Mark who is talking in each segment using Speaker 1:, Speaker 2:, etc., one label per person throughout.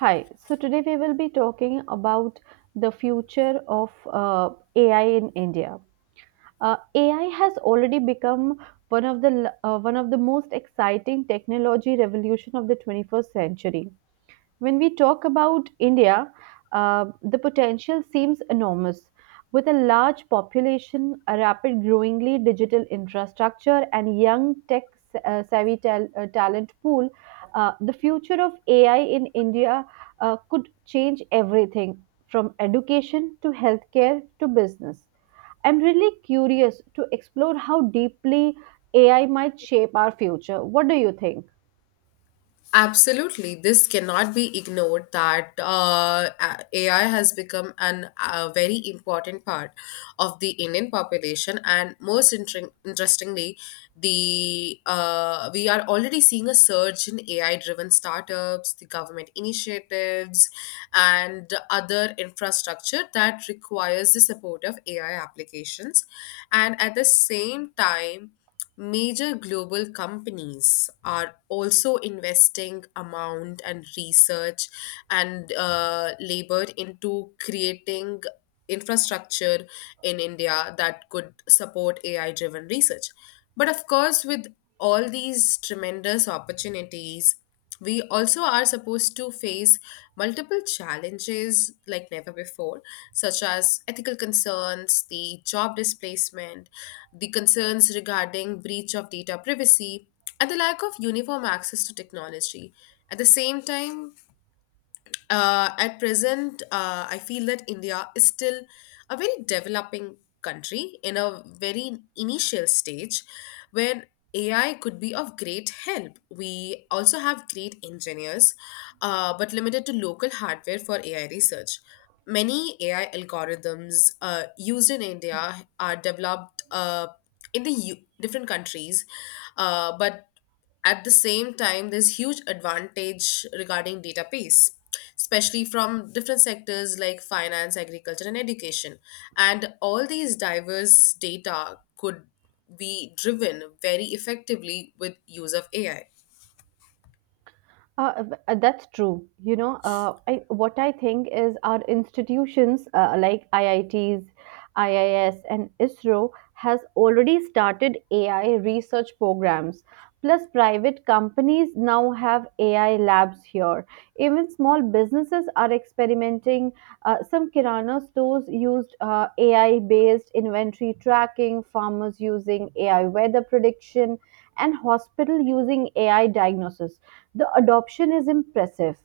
Speaker 1: Hi. So today we will be talking about the future of AI in India. AI has already become one of the most exciting technology revolution of the 21st century. When we talk about India, the potential seems enormous. With a large population, a rapid growingly digital infrastructure, and young tech savvy talent pool, the future of AI in India could change everything from education to healthcare to business. I'm really curious to explore how deeply AI might shape our future. What do you think?
Speaker 2: Absolutely, this cannot be ignored that AI has become an a very important part of the Indian population, and most interestingly, the we are already seeing a surge in AI-driven startups, the government initiatives, and other infrastructure that requires the support of AI applications, and at the same time, major global companies are also investing amount and research and labor into creating infrastructure in India that could support AI driven research. But of course, with all these tremendous opportunities, we also are supposed to face multiple challenges like never before, such as ethical concerns, the job displacement, the concerns regarding breach of data privacy, and the lack of uniform access to technology. At the same time, at present, I feel that India is still a very developing country in a very initial stage where AI could be of great help. We also have great engineers, but limited to local hardware for AI research. Many AI algorithms used in India are developed in the different countries, but at the same time, there's huge advantage regarding data piece, especially from different sectors like finance, agriculture, and education. And all these diverse data could be driven very effectively with use of AI.
Speaker 1: That's true. What I think is our institutions like IITs, IIS, and ISRO has already started AI research programs. Plus, private companies now have AI labs here. Even small businesses are experimenting, some kirana stores used AI based inventory tracking, farmers using AI weather prediction, and hospital using AI diagnosis. The adoption is impressive.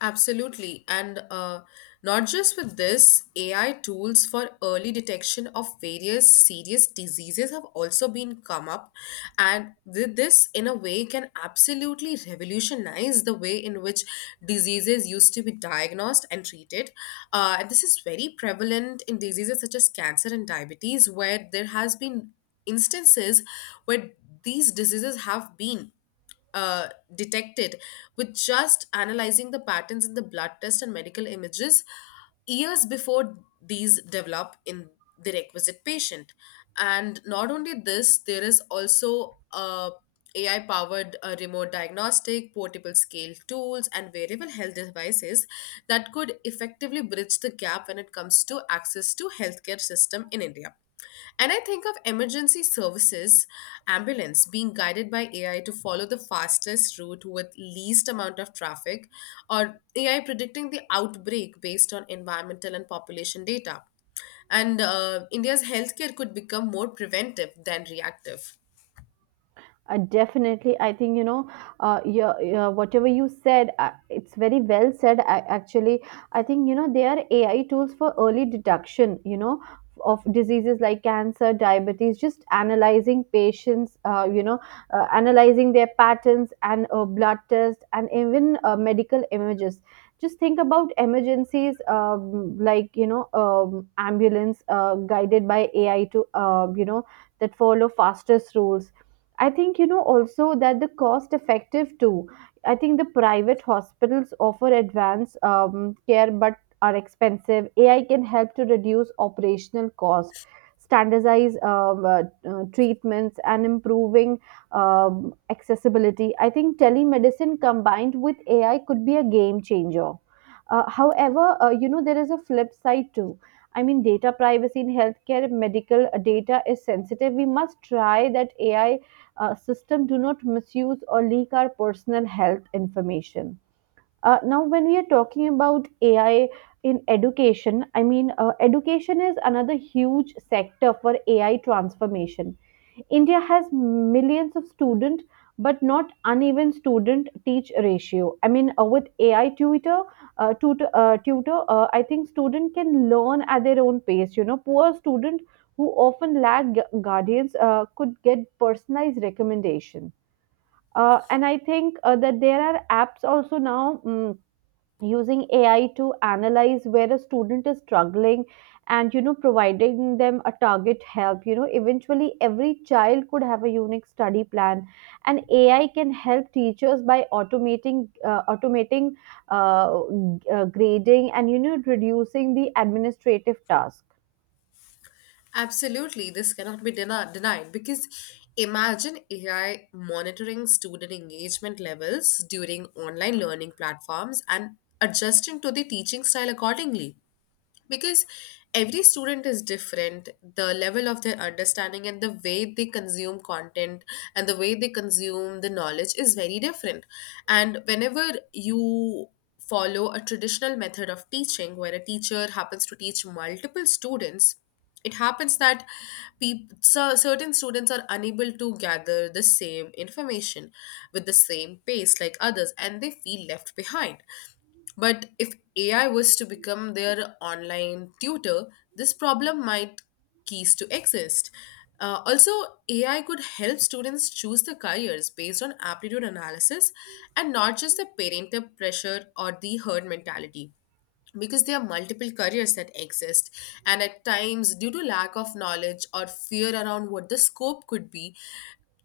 Speaker 2: Absolutely. And not just with this, AI tools for early detection of various serious diseases have also been come up. And with this, in a way, can absolutely revolutionize the way in which diseases used to be diagnosed and treated. And this is very prevalent in diseases such as cancer and diabetes, where there has been instances where these diseases have been uh, detected with just analyzing the patterns in the blood test and medical images years before these develop in the requisite patient. And not only this, there is also a AI powered remote diagnostic, portable scale tools, and wearable health devices that could effectively bridge the gap when it comes to access to healthcare system in India. And I think of emergency services, ambulance being guided by AI to follow the fastest route with least amount of traffic, or AI predicting the outbreak based on environmental and population data. And India's healthcare could become more preventive than reactive.
Speaker 1: Definitely, I think, yeah, yeah, whatever you said, it's very well said. Actually, I think you know they are AI tools for early detection. You know, of diseases like cancer, diabetes, just analyzing patients. Analyzing their patterns and blood tests and even medical images. Just think about emergencies, like you know, ambulance guided by AI to, you know, that follow fastest rules. I think you know also that the cost effective too. I think the private hospitals offer advanced care but are expensive. AI can help to reduce operational cost, standardize treatments, and improving accessibility. I think telemedicine combined with AI could be a game changer. However, you know there is a flip side too. I mean, data privacy in healthcare, medical data is sensitive. We must try that AI system do not misuse or leak our personal health information. Now, when we are talking about AI in education, I mean, education is another huge sector for AI transformation. India has millions of students, but not uneven student teach ratio. I mean, with AI tutor, I think student can learn at their own pace. You know, poor student who often guardians could get personalized recommendation. And I think that there are apps also now, using AI to analyze where a student is struggling and you know providing them a target help. You know eventually every child could have a unique study plan, and AI can help teachers by automating uh, grading and you know reducing the administrative task.
Speaker 2: Absolutely, this cannot be denied because imagine AI monitoring student engagement levels during online learning platforms and adjusting to the teaching style accordingly, because every student is different. The level of their understanding and the way they consume content and the way they consume the knowledge is very different, and whenever you follow a traditional method of teaching where a teacher happens to teach multiple students, it happens that certain students are unable to gather the same information with the same pace like others and they feel left behind. But if AI was to become their online tutor, this problem might cease to exist. Also, AI could help students choose the careers based on aptitude analysis and not just the parental pressure or the herd mentality, because there are multiple careers that exist, and at times due to lack of knowledge or fear around what the scope could be,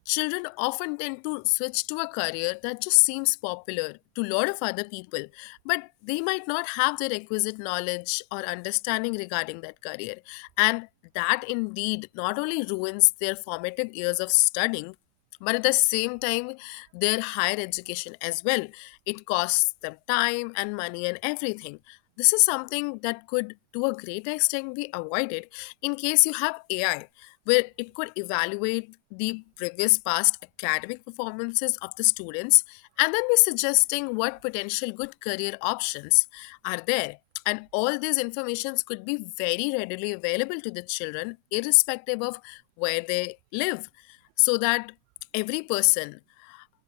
Speaker 2: children often tend to switch to a career that just seems popular to a lot of other people, but they might not have the requisite knowledge or understanding regarding that career. And that indeed not only ruins their formative years of studying, but at the same time their higher education as well. It costs them time and money and everything. This is something that could, to a great extent, be avoided in case you have AI, where it could evaluate the previous past academic performances of the students and then be suggesting what potential good career options are there. And all these informations could be very readily available to the children, irrespective of where they live, so that every person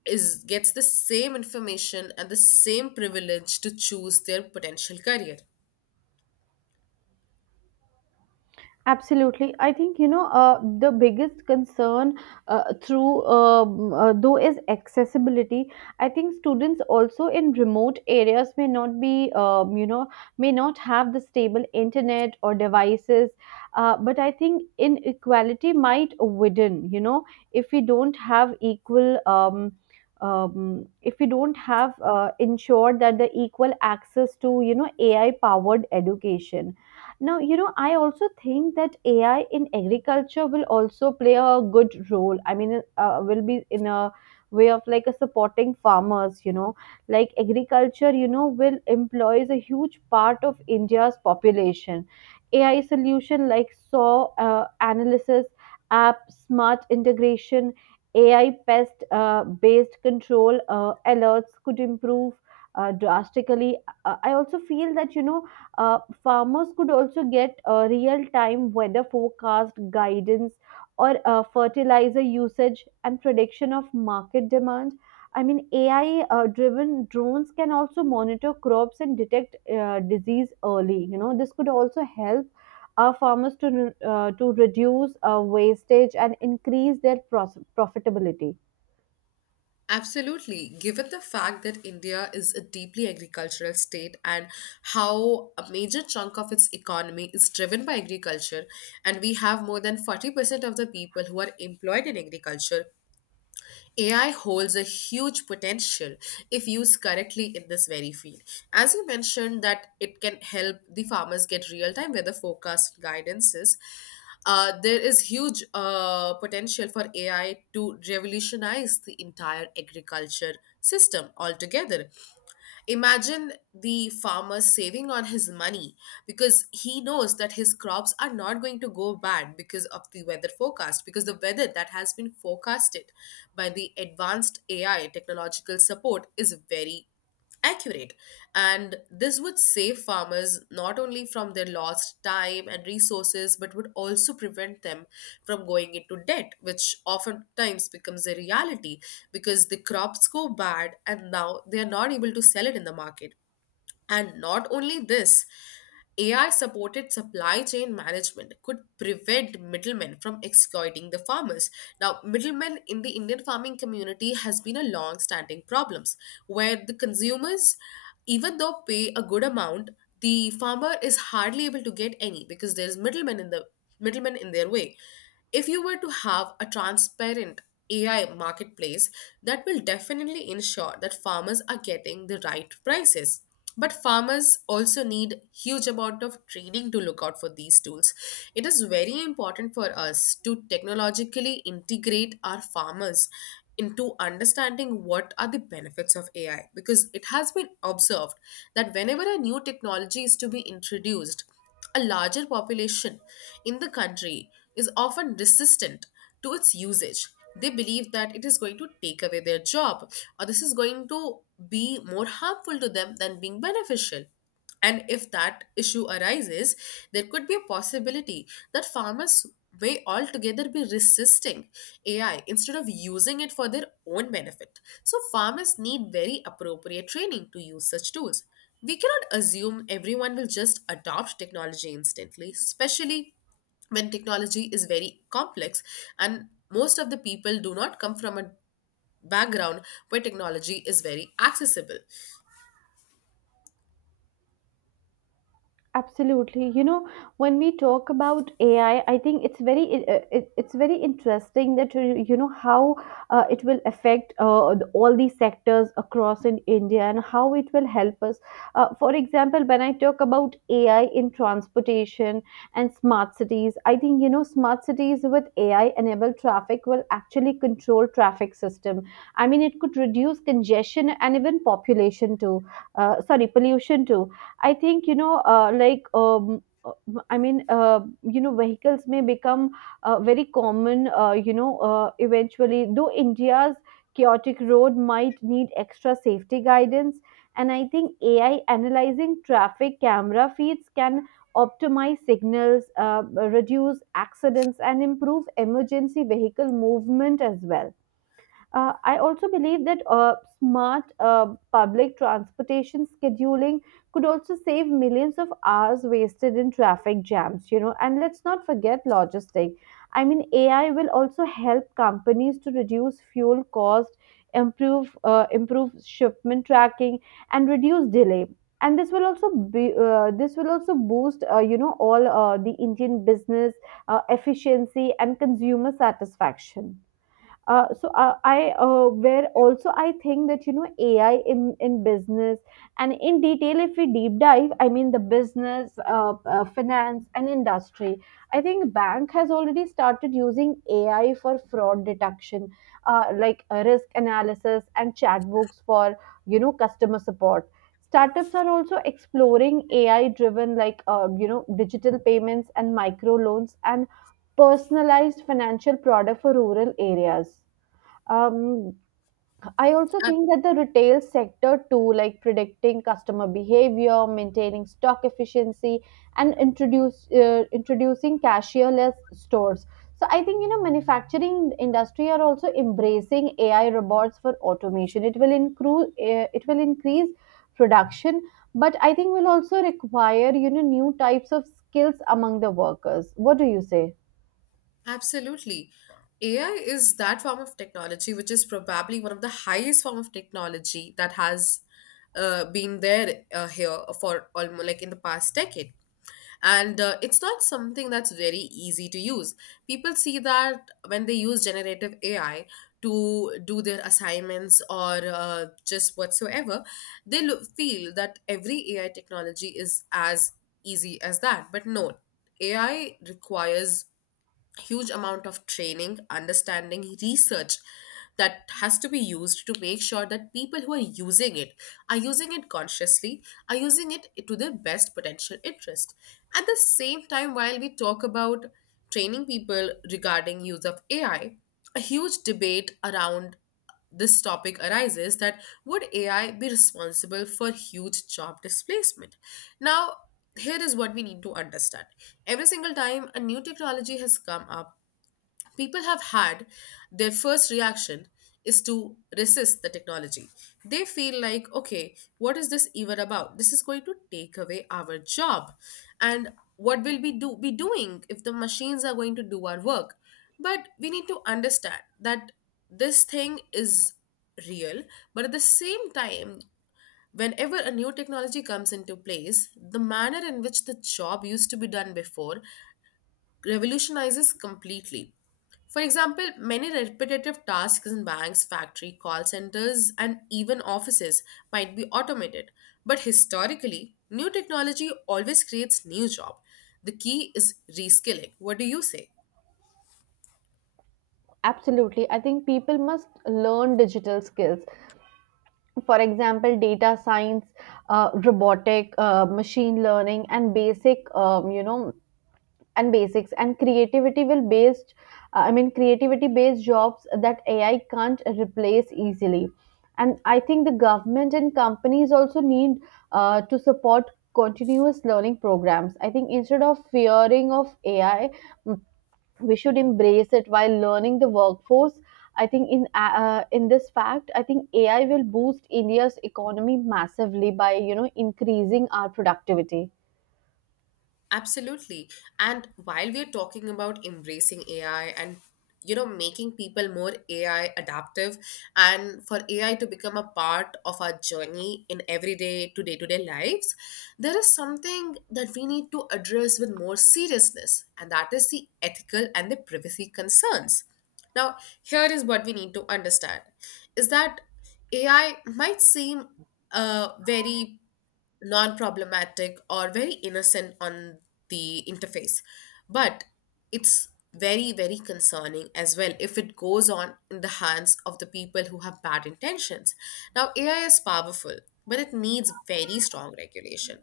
Speaker 2: is gets the same information and the same privilege to choose their potential career.
Speaker 1: Absolutely. I think, the biggest concern, though, is accessibility. I think students also in remote areas may not be, may not have the stable internet or devices. But I think inequality might widen, you know, if we don't have equal. If we don't have ensured that the equal access to, you know, AI powered education. Now, you know, I also think that AI in agriculture will also play a good role. I mean, will be in a way of like a supporting farmers, you know, like agriculture, you know, will employs a huge part of India's population. AI solution like saw analysis app, smart integration, AI pest based control alerts could improve drastically. I also feel that, you know, farmers could also get real-time weather forecast guidance or fertilizer usage and prediction of market demand. I mean, AI-driven drones can also monitor crops and detect disease early. You know, this could also help our farmers to, to reduce wastage and increase their profitability.
Speaker 2: Absolutely. Given the fact that India is a deeply agricultural state and how a major chunk of its economy is driven by agriculture, and we have more than 40% of the people who are employed in agriculture, AI holds a huge potential if used correctly in this very field. As you mentioned, that it can help the farmers get real time weather forecast guidances. There is huge potential for AI to revolutionize the entire agriculture system altogether. Imagine the farmer saving on his money because he knows that his crops are not going to go bad because of the weather forecast, because the weather that has been forecasted by the advanced AI technological support is very accurate rate. And this would save farmers not only from their lost time and resources, but would also prevent them from going into debt, which oftentimes becomes a reality because the crops go bad and now they are not able to sell it in the market. And not only this, AI supported supply chain management could prevent middlemen from exploiting the farmers. Now, middlemen in the Indian farming community has been a long standing problems where the consumers even though pay a good amount, the farmer is hardly able to get any because there's middlemen in their way. If you were to have a transparent AI marketplace, that will definitely ensure that farmers are getting the right prices. But farmers also need huge amount of training to look out for these tools. It is very important for us to technologically integrate our farmers into understanding what are the benefits of AI, because it has been observed that whenever a new technology is to be introduced, a larger population in the country is often resistant to its usage. They believe that it is going to take away their job or this is going to be more harmful to them than being beneficial. And if that issue arises, there could be a possibility that farmers may altogether be resisting AI instead of using it for their own benefit. So, farmers need very appropriate training to use such tools. We cannot assume everyone will just adopt technology instantly, especially when technology is very complex and most of the people do not come from a background where technology is very accessible.
Speaker 1: Absolutely. You know, when we talk about AI, I think it's very interesting that you know how it will affect, the- all these sectors across in India and how it will help us. For example, when I talk about AI in transportation and smart cities, I think you know smart cities with AI enabled traffic will actually control traffic system. I mean, it could reduce congestion and even population too. Sorry, pollution too. I think you know, like I mean, You know, vehicles may become very common. Eventually, though India's chaotic road might need extra safety guidance, and I think AI analyzing traffic camera feeds can optimize signals, reduce accidents, and improve emergency vehicle movement as well. I also believe that smart public transportation scheduling could also save millions of hours wasted in traffic jams, you know. And let's not forget logistics. I mean, AI will also help companies to reduce fuel cost, improve shipment tracking, and reduce delay. And this will also be this will also boost, you know, all the Indian business efficiency and consumer satisfaction. So I Where also I think that you know AI in business and in detail, if we deep dive, I mean the business, finance and industry, I think bank has already started using AI for fraud detection, risk analysis and chatbooks for, you know, customer support. Startups are also exploring AI driven, you know, digital payments and micro loans and personalized financial product for rural areas. um, I also
Speaker 2: Ab-
Speaker 1: think that the retail sector too, like predicting customer behavior, maintaining stock efficiency, and introduce introducing cashierless stores. So I think you know manufacturing industry are also embracing AI robots for automation. It will increase production, but I think will also require, you know, new types of skills among the workers. What do you say?
Speaker 2: Absolutely. AI is that form of technology which is probably one of the highest form of technology that has been there here for almost like in the past decade, and it's not something that's very easy to use. People see that when they use generative AI to do their assignments or just whatsoever, they feel that every AI technology is as easy as that. But no, AI requires huge amount of training, understanding, research that has to be used to make sure that people who are using it consciously, are using it to their best potential interest. At the same time, while we talk about training people regarding use of AI, a huge debate around this topic arises that would AI be responsible for huge job displacement? Now, here is what we need to understand. Every single time a new technology has come up, people have had their first reaction is to resist the technology. They feel like, okay, what is this even about? This is going to take away our job. And what will we do be doing if the machines are going to do our work? But we need to understand that this thing is real, but at the same time, whenever a new technology comes into place, the manner in which the job used to be done before revolutionizes completely. For example, many repetitive tasks in banks, factory, call centers, and even offices might be automated. But historically, new technology always creates new job. The key is reskilling. What do you say?
Speaker 1: Absolutely. I think people must learn digital skills, for example data science, robotic, machine learning, and basics, and creativity will based I mean creativity based jobs that AI can't replace easily. And I think the government and companies also need to support continuous learning programs. I think instead of fearing of AI, we should embrace it while learning the workforce. I think in this fact, I think AI will boost India's economy massively by, you know, increasing our productivity.
Speaker 2: Absolutely. And while we're talking about embracing AI and you know making people more AI adaptive and for AI to become a part of our journey in everyday to day-to-day lives, there is something that we need to address with more seriousness, and that is the ethical and the privacy concerns. Now, here is what we need to understand is that AI might seem a very non problematic or very innocent on the interface. But it's very, very concerning as well if it goes on in the hands of the people who have bad intentions. Now, AI is powerful, but it needs very strong regulation.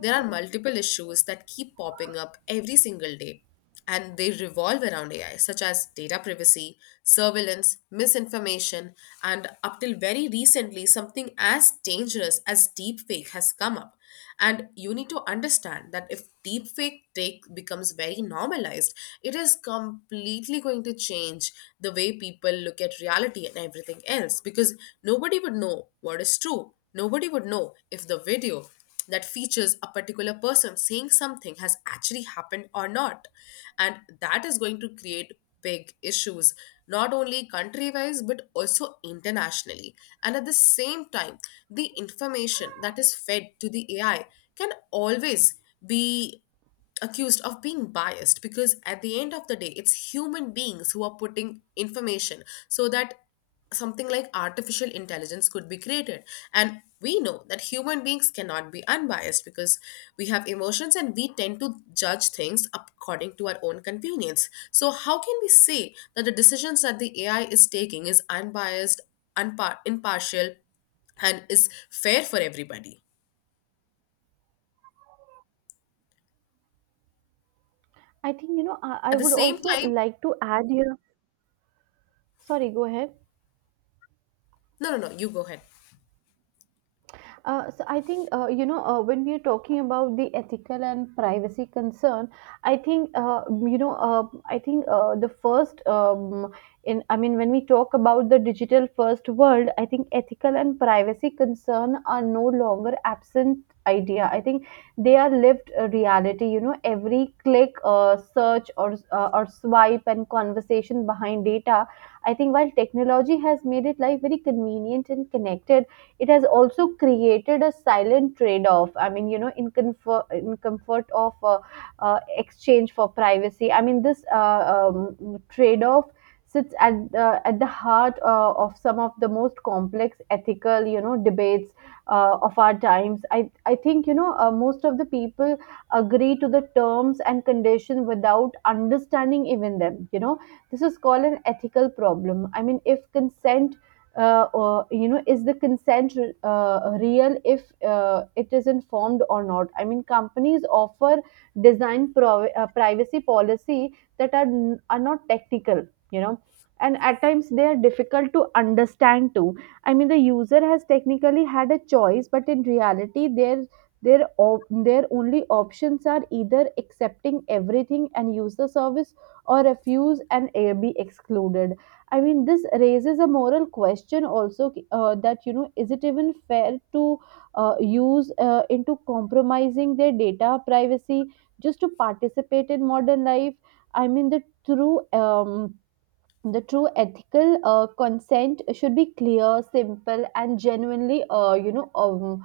Speaker 2: There are multiple issues that keep popping up every single day and they revolve around AI, such as data privacy, surveillance, misinformation, and up till very recently, something as dangerous as deepfake has come up. And you need to understand that if deepfake take becomes very normalized, it is completely going to change the way people look at reality and everything else because nobody would know what is true. Nobody would know if the video that features a particular person saying something has actually happened or not, and that is going to create big issues, not only country wise but also internationally. And at the same time, the information that is fed to the AI can always be accused of being biased, because at the end of the day it's human beings who are putting information so that something like artificial intelligence could be created. And we know that human beings cannot be unbiased, because we have emotions and we tend to judge things according to our own convenience. So how can we say that the decisions that the AI is taking is unbiased, impartial, and is fair for everybody
Speaker 1: I think you know I
Speaker 2: at the
Speaker 1: would
Speaker 2: same
Speaker 1: also
Speaker 2: time?
Speaker 1: like to add here. Sorry, go ahead.
Speaker 2: No, no, no, you go ahead.
Speaker 1: So I think, you know when we are talking about the ethical and privacy concern, I think I think, the first, in I mean, when we talk about the digital first world, I think ethical and privacy concern are no longer absent idea. I think they are lived reality. You know every click, search or, or swipe and conversation behind data. I think while technology has made it life very convenient and connected, it has also created a silent trade off. I mean you know in comfort of, exchange for privacy. I mean this, trade off sits at the heart of some of the most complex ethical, you know, debates of our times. I think, you know, most of the people agree to the terms and conditions without understanding even them, you know. This is called an ethical problem. I mean, if consent, is the consent real, if it is informed or not. I mean companies offer privacy policy that are not technical, you know, and at times they are difficult to understand too. I mean the user has technically had a choice but in reality their only options are either accepting everything and use the service or refuse and, be excluded. I mean, this raises a moral question also, that, you know, is it even fair to use into compromising their data privacy just to participate in modern life? I mean, the true ethical consent should be clear, simple, and genuinely, you know,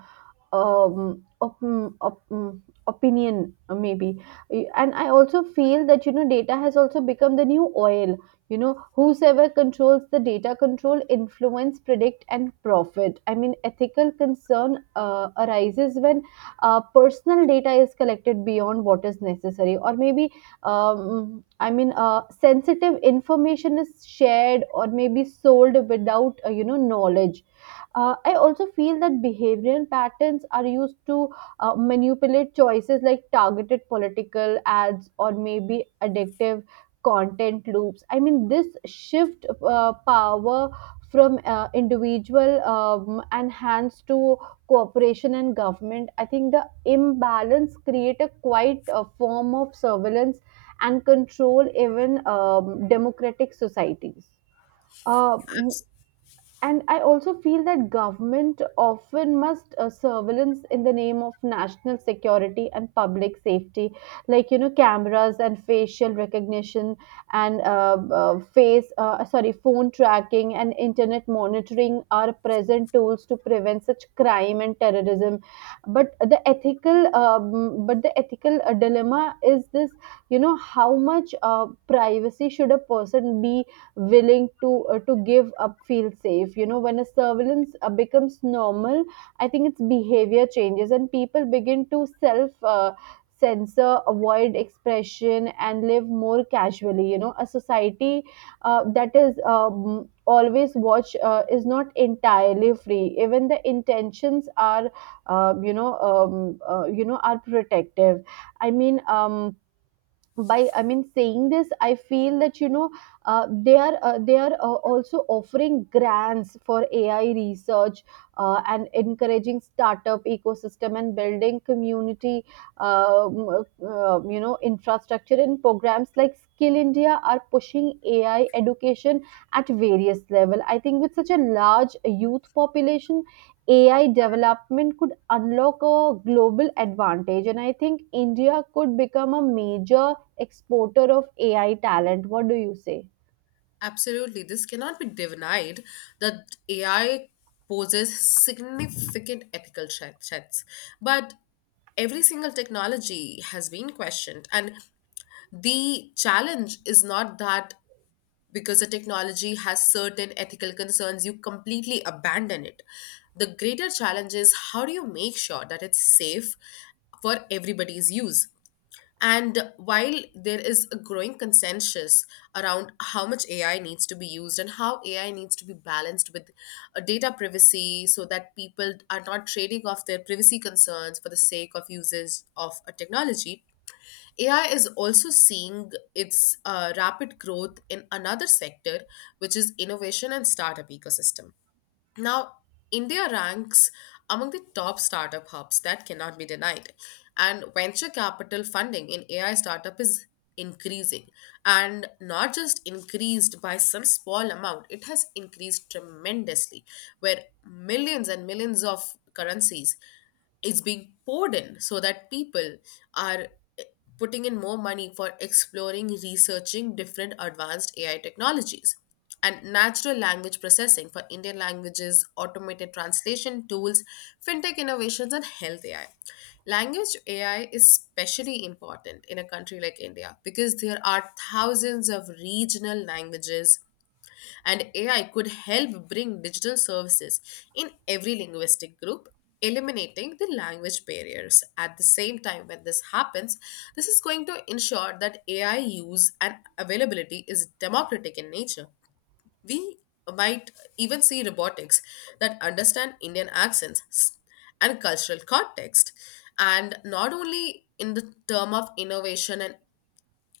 Speaker 1: op- mm, opinion maybe. And I also feel that you know data has also become the new oil. You know whosoever controls the data control influence predict and profit. I mean ethical concern arises when personal data is collected beyond what is necessary or maybe, sensitive information is shared or maybe sold without, you know, knowledge. I also feel that behavioral patterns are used to manipulate choices like targeted political ads or maybe addictive content loops. I mean, this shift power from individual and hands to cooperation and government. I think the imbalance create a quite a form of surveillance and control even democratic societies. uh, and I also feel that government often must surveillance in the name of national security and public safety, like cameras and facial recognition and face sorry, phone tracking and internet monitoring are present tools to prevent such crime and terrorism. But the ethical dilemma is this. How much privacy should a person be willing to to give up feel safe? When a surveillance becomes normal, I think its behavior changes and people begin to self censor, avoid expression and live more casually. A society that is always watch is not entirely free, even the intentions are are protective. I mean, by saying this, I feel that they are also offering grants for AI research, and encouraging startup ecosystem and building community, infrastructure, and programs like Skill India are pushing AI education at various level. I think with such a large youth population, AI development could unlock a global advantage, and I think india could become a major exporter of AI talent. What do you say?
Speaker 2: Absolutely. This cannot be denied that AI poses significant ethical threats. But every single technology has been questioned. And the challenge is not that because a technology has certain ethical concerns, you completely abandon it. The greater challenge is how do you make sure that it's safe for everybody's use? And while there is a growing consensus around how much AI needs to be used and how AI needs to be balanced with data privacy, so that people are not trading off their privacy concerns for the sake of uses of a technology, AI is also seeing its rapid growth in another sector, which is innovation and startup ecosystem. Now, India ranks among the top startup hubs, that cannot be denied. And venture capital funding in AI startup is increasing. And not just increased by some small amount, it has increased tremendously, where millions and millions of currencies is being poured in so that people are eh, putting in more money for exploring, researching different advanced AI technologies. And natural language processing for Indian languages, automated translation tools, fintech innovations, and health AI. Language AI is especially important in a country like India, because there are thousands of regional languages and AI could help bring digital services in every linguistic group, eliminating the language barriers. At the same time, when this happens, this is going to ensure that AI use and availability is democratic in nature. We might even see robotics that understand Indian accents and cultural context. And not only in the term of innovation and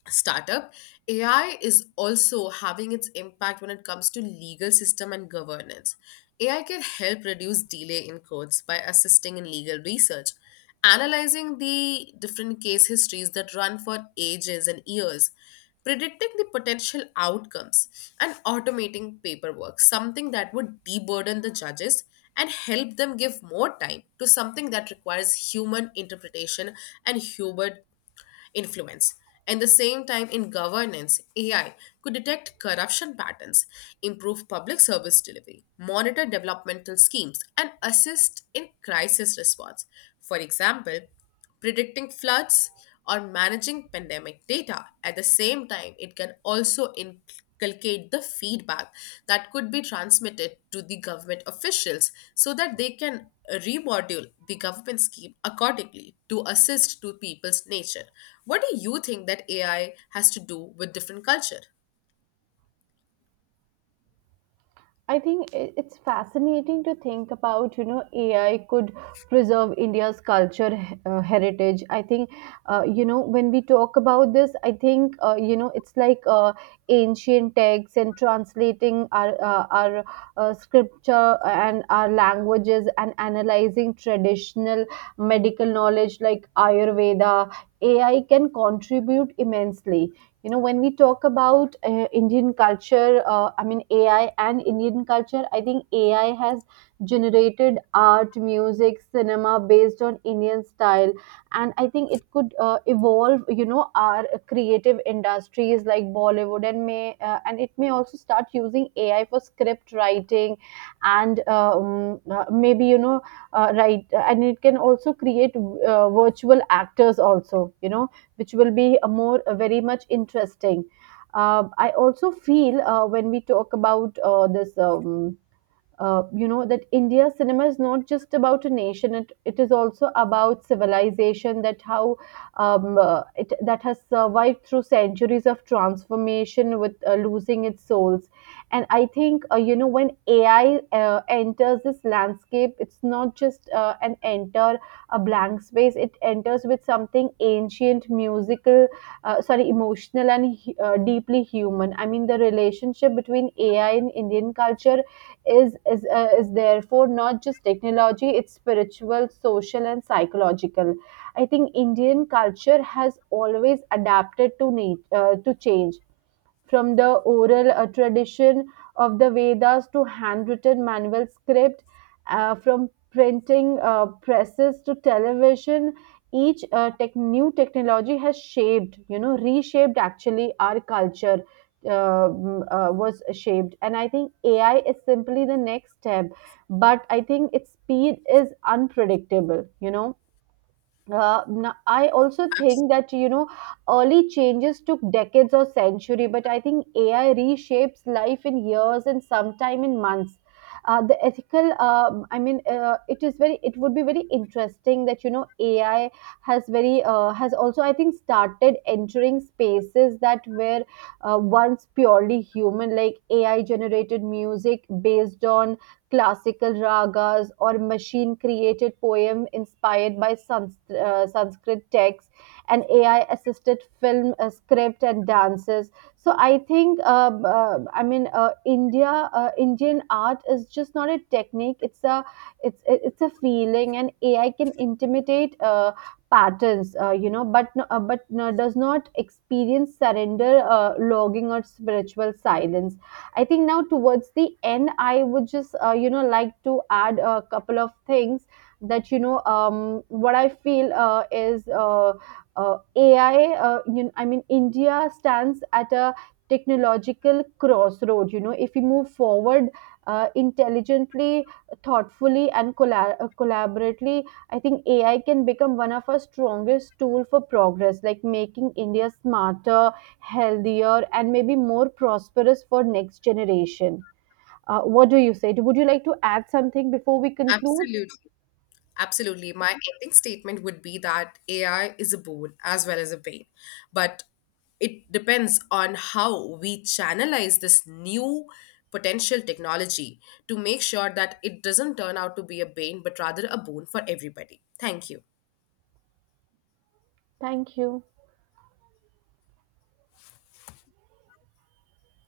Speaker 2: startup, AI is also having its impact when it comes to legal system and governance. AI can help reduce delay in courts by assisting in legal research, analyzing the different case histories that run for ages and years, predicting the potential outcomes, and automating paperwork, something that would deburden the judges and help them give more time to something that requires human interpretation and human influence. And the same time, in governance, AI could detect corruption patterns, improve public service delivery, monitor developmental schemes, and assist in crisis response. For example, predicting floods or managing pandemic data. At the same time, it can also inculcate the feedback that could be transmitted to the government officials so that they can remodel the government scheme accordingly to assist to people's nature. What do you think that AI has to do with different culture?
Speaker 1: I think it's fascinating to think about, you know, AI could preserve India's culture, heritage. I think, when we talk about this, I think, it's like ancient texts, and translating our scripture and our languages, and analyzing traditional medical knowledge like Ayurveda. AI can contribute immensely. When we talk about indian culture, AI and indian culture, I think AI has generated art, music, cinema based on indian style. And I think it could evolve, you know, our creative industries like Bollywood, and may and it may also start using AI for script writing, and maybe, you know, right. And it can also create virtual actors also, you know, which will be a very much interesting. I also feel when we talk about this. You know that india cinema is not just about a nation, it is also about civilization, that how it that has survived through centuries of transformation with losing its souls. And I think, when AI enters this landscape, it's not just an enter a blank space. It enters with something ancient, musical, sorry, emotional, and deeply human. I mean, the relationship between AI and indian culture is therefore not just technology. It's spiritual, social and psychological. I think indian culture has always adapted to need, to change, from the oral tradition of the Vedas to handwritten manual script, from printing presses to television. Each new technology has shaped, you know, reshaped actually our culture. Was shaped, and I think AI is simply the next step. But I think its speed is unpredictable. You know, I also
Speaker 2: Abs-
Speaker 1: think that you know early changes took decades or century, but I think AI reshapes life in years and sometime in months. The ethical, it is very. It would be very interesting that you know AI has very, has also, I think, started entering spaces that were once purely human, like AI generated music based on classical ragas, or machine created poem inspired by sanskrit texts, and AI assisted film script and dances. So I think india, indian art is just not a technique. It's it's a feeling, and AI can intimidate patterns, but no, does not experience surrender, logging, or spiritual silence. I think now towards the end, I would just like to add a couple of things that what I feel is AI. I mean, India stands at a technological crossroad. You know, if we move forward intelligently, thoughtfully, and collaboratively, I think AI can become one of our strongest tool for progress, like making India smarter, healthier, and maybe more prosperous for next generation. What do you say? Would you like to add something before we conclude?
Speaker 2: Absolutely. Absolutely. My ending statement would be that AI is a boon as well as a pain. But it depends on how we channelize this new potential technology to make sure that it doesn't turn out to be a bane, but rather a boon for everybody. Thank you.
Speaker 1: Thank you.